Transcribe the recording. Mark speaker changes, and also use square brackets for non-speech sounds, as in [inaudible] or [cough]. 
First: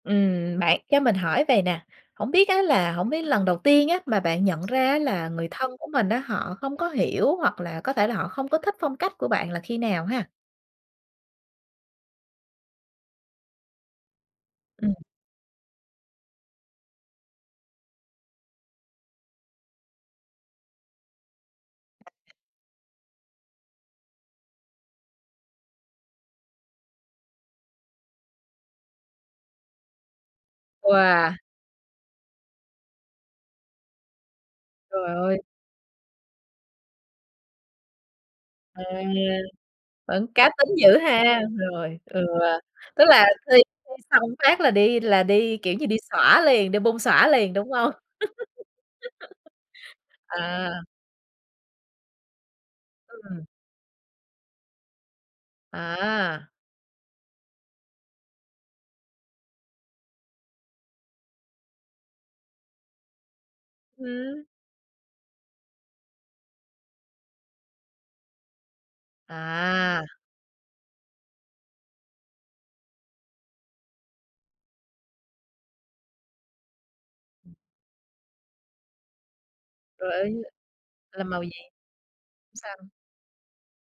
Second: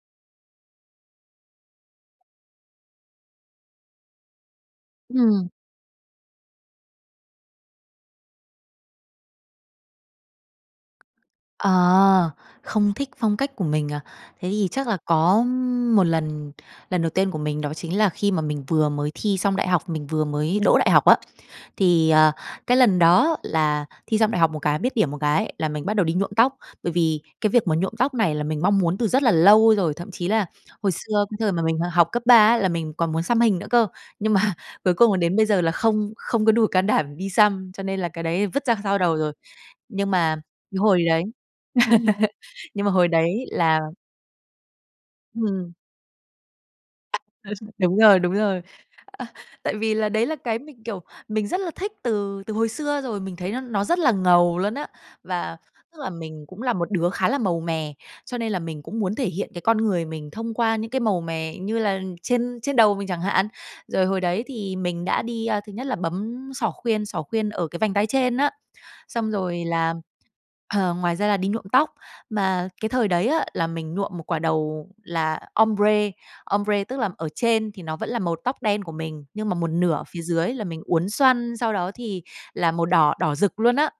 Speaker 1: Ừm, bạn cho mình hỏi vầy nè, hổng biết á là hổng biết lần đầu tiên á, mà bạn nhận ra á, là người
Speaker 2: Ừm.
Speaker 1: thân của mình á, họ không có hiểu hoặc là có thể là họ không có thích phong cách của bạn là khi nào ha?
Speaker 2: Ờ, không thích phong cách của mình à? Thế thì chắc
Speaker 1: Ừm.
Speaker 2: là có một lần, lần đầu tiên của mình đó chính là khi mà mình vừa mới thi xong đại học, mình vừa mới đỗ đại học á, thì, ờ, cái lần đó là thi xong đại học một cái, biết điểm một cái là mình bắt đầu đi nhuộm tóc. Bởi vì cái việc mà nhuộm tóc này là mình mong muốn từ rất là lâu rồi, thậm chí là hồi xưa
Speaker 1: Wow!
Speaker 2: cái thời mà mình, ờ, học cấp ba á, là mình còn muốn xăm hình nữa cơ. Nhưng mà cuối cùng
Speaker 1: Trời
Speaker 2: là đến
Speaker 1: ơi!
Speaker 2: bây giờ là không không có đủ can đảm đi xăm, cho nên là cái đấy vứt ra
Speaker 1: À,
Speaker 2: sau đầu rồi. Nhưng
Speaker 1: vẫn
Speaker 2: mà
Speaker 1: cá tính
Speaker 2: cái
Speaker 1: dữ
Speaker 2: hồi đấy
Speaker 1: ha!
Speaker 2: đấy
Speaker 1: Rồi, ừ,
Speaker 2: [laughs] nhưng mà
Speaker 1: tức
Speaker 2: hồi
Speaker 1: là
Speaker 2: đấy
Speaker 1: thi
Speaker 2: là
Speaker 1: thi xong phát là đi là đi,
Speaker 2: Ừm.
Speaker 1: kiểu như, đi xõa liền đi bung xõa
Speaker 2: Ừ,
Speaker 1: liền đúng hông?
Speaker 2: đúng rồi, đúng rồi. Ờ, tại vì là đấy
Speaker 1: [laughs]
Speaker 2: là cái
Speaker 1: À.
Speaker 2: mình, kiểu, mình rất là thích từ từ hồi xưa rồi. Mình
Speaker 1: Ừm.
Speaker 2: thấy nó nó rất là ngầu luôn á! Và, tức là, mình
Speaker 1: À.
Speaker 2: cũng là một đứa khá là màu mè, cho nên là mình cũng muốn thể hiện cái con người mình thông qua những cái màu mè, như là trên trên đầu mình chẳng hạn. Rồi hồi
Speaker 1: Ừm.
Speaker 2: đấy thì mình đã đi, a, thứ nhất là bấm xỏ khuyên xỏ khuyên ở cái vành tai trên á. Xong rồi là,
Speaker 1: À.
Speaker 2: ờ, ngoài ra là đi nhuộm tóc. Mà cái thời đấy á, là mình nhuộm một quả đầu là ombre. Ombre tức là ở trên thì nó vẫn là màu tóc đen của mình nhưng mà một nửa ở
Speaker 1: Rồi,
Speaker 2: phía
Speaker 1: ơi nhưng
Speaker 2: dưới là mình uốn
Speaker 1: làm màu gì?
Speaker 2: xoăn, sau đó thì là
Speaker 1: Sao
Speaker 2: màu đỏ, đỏ rực luôn á!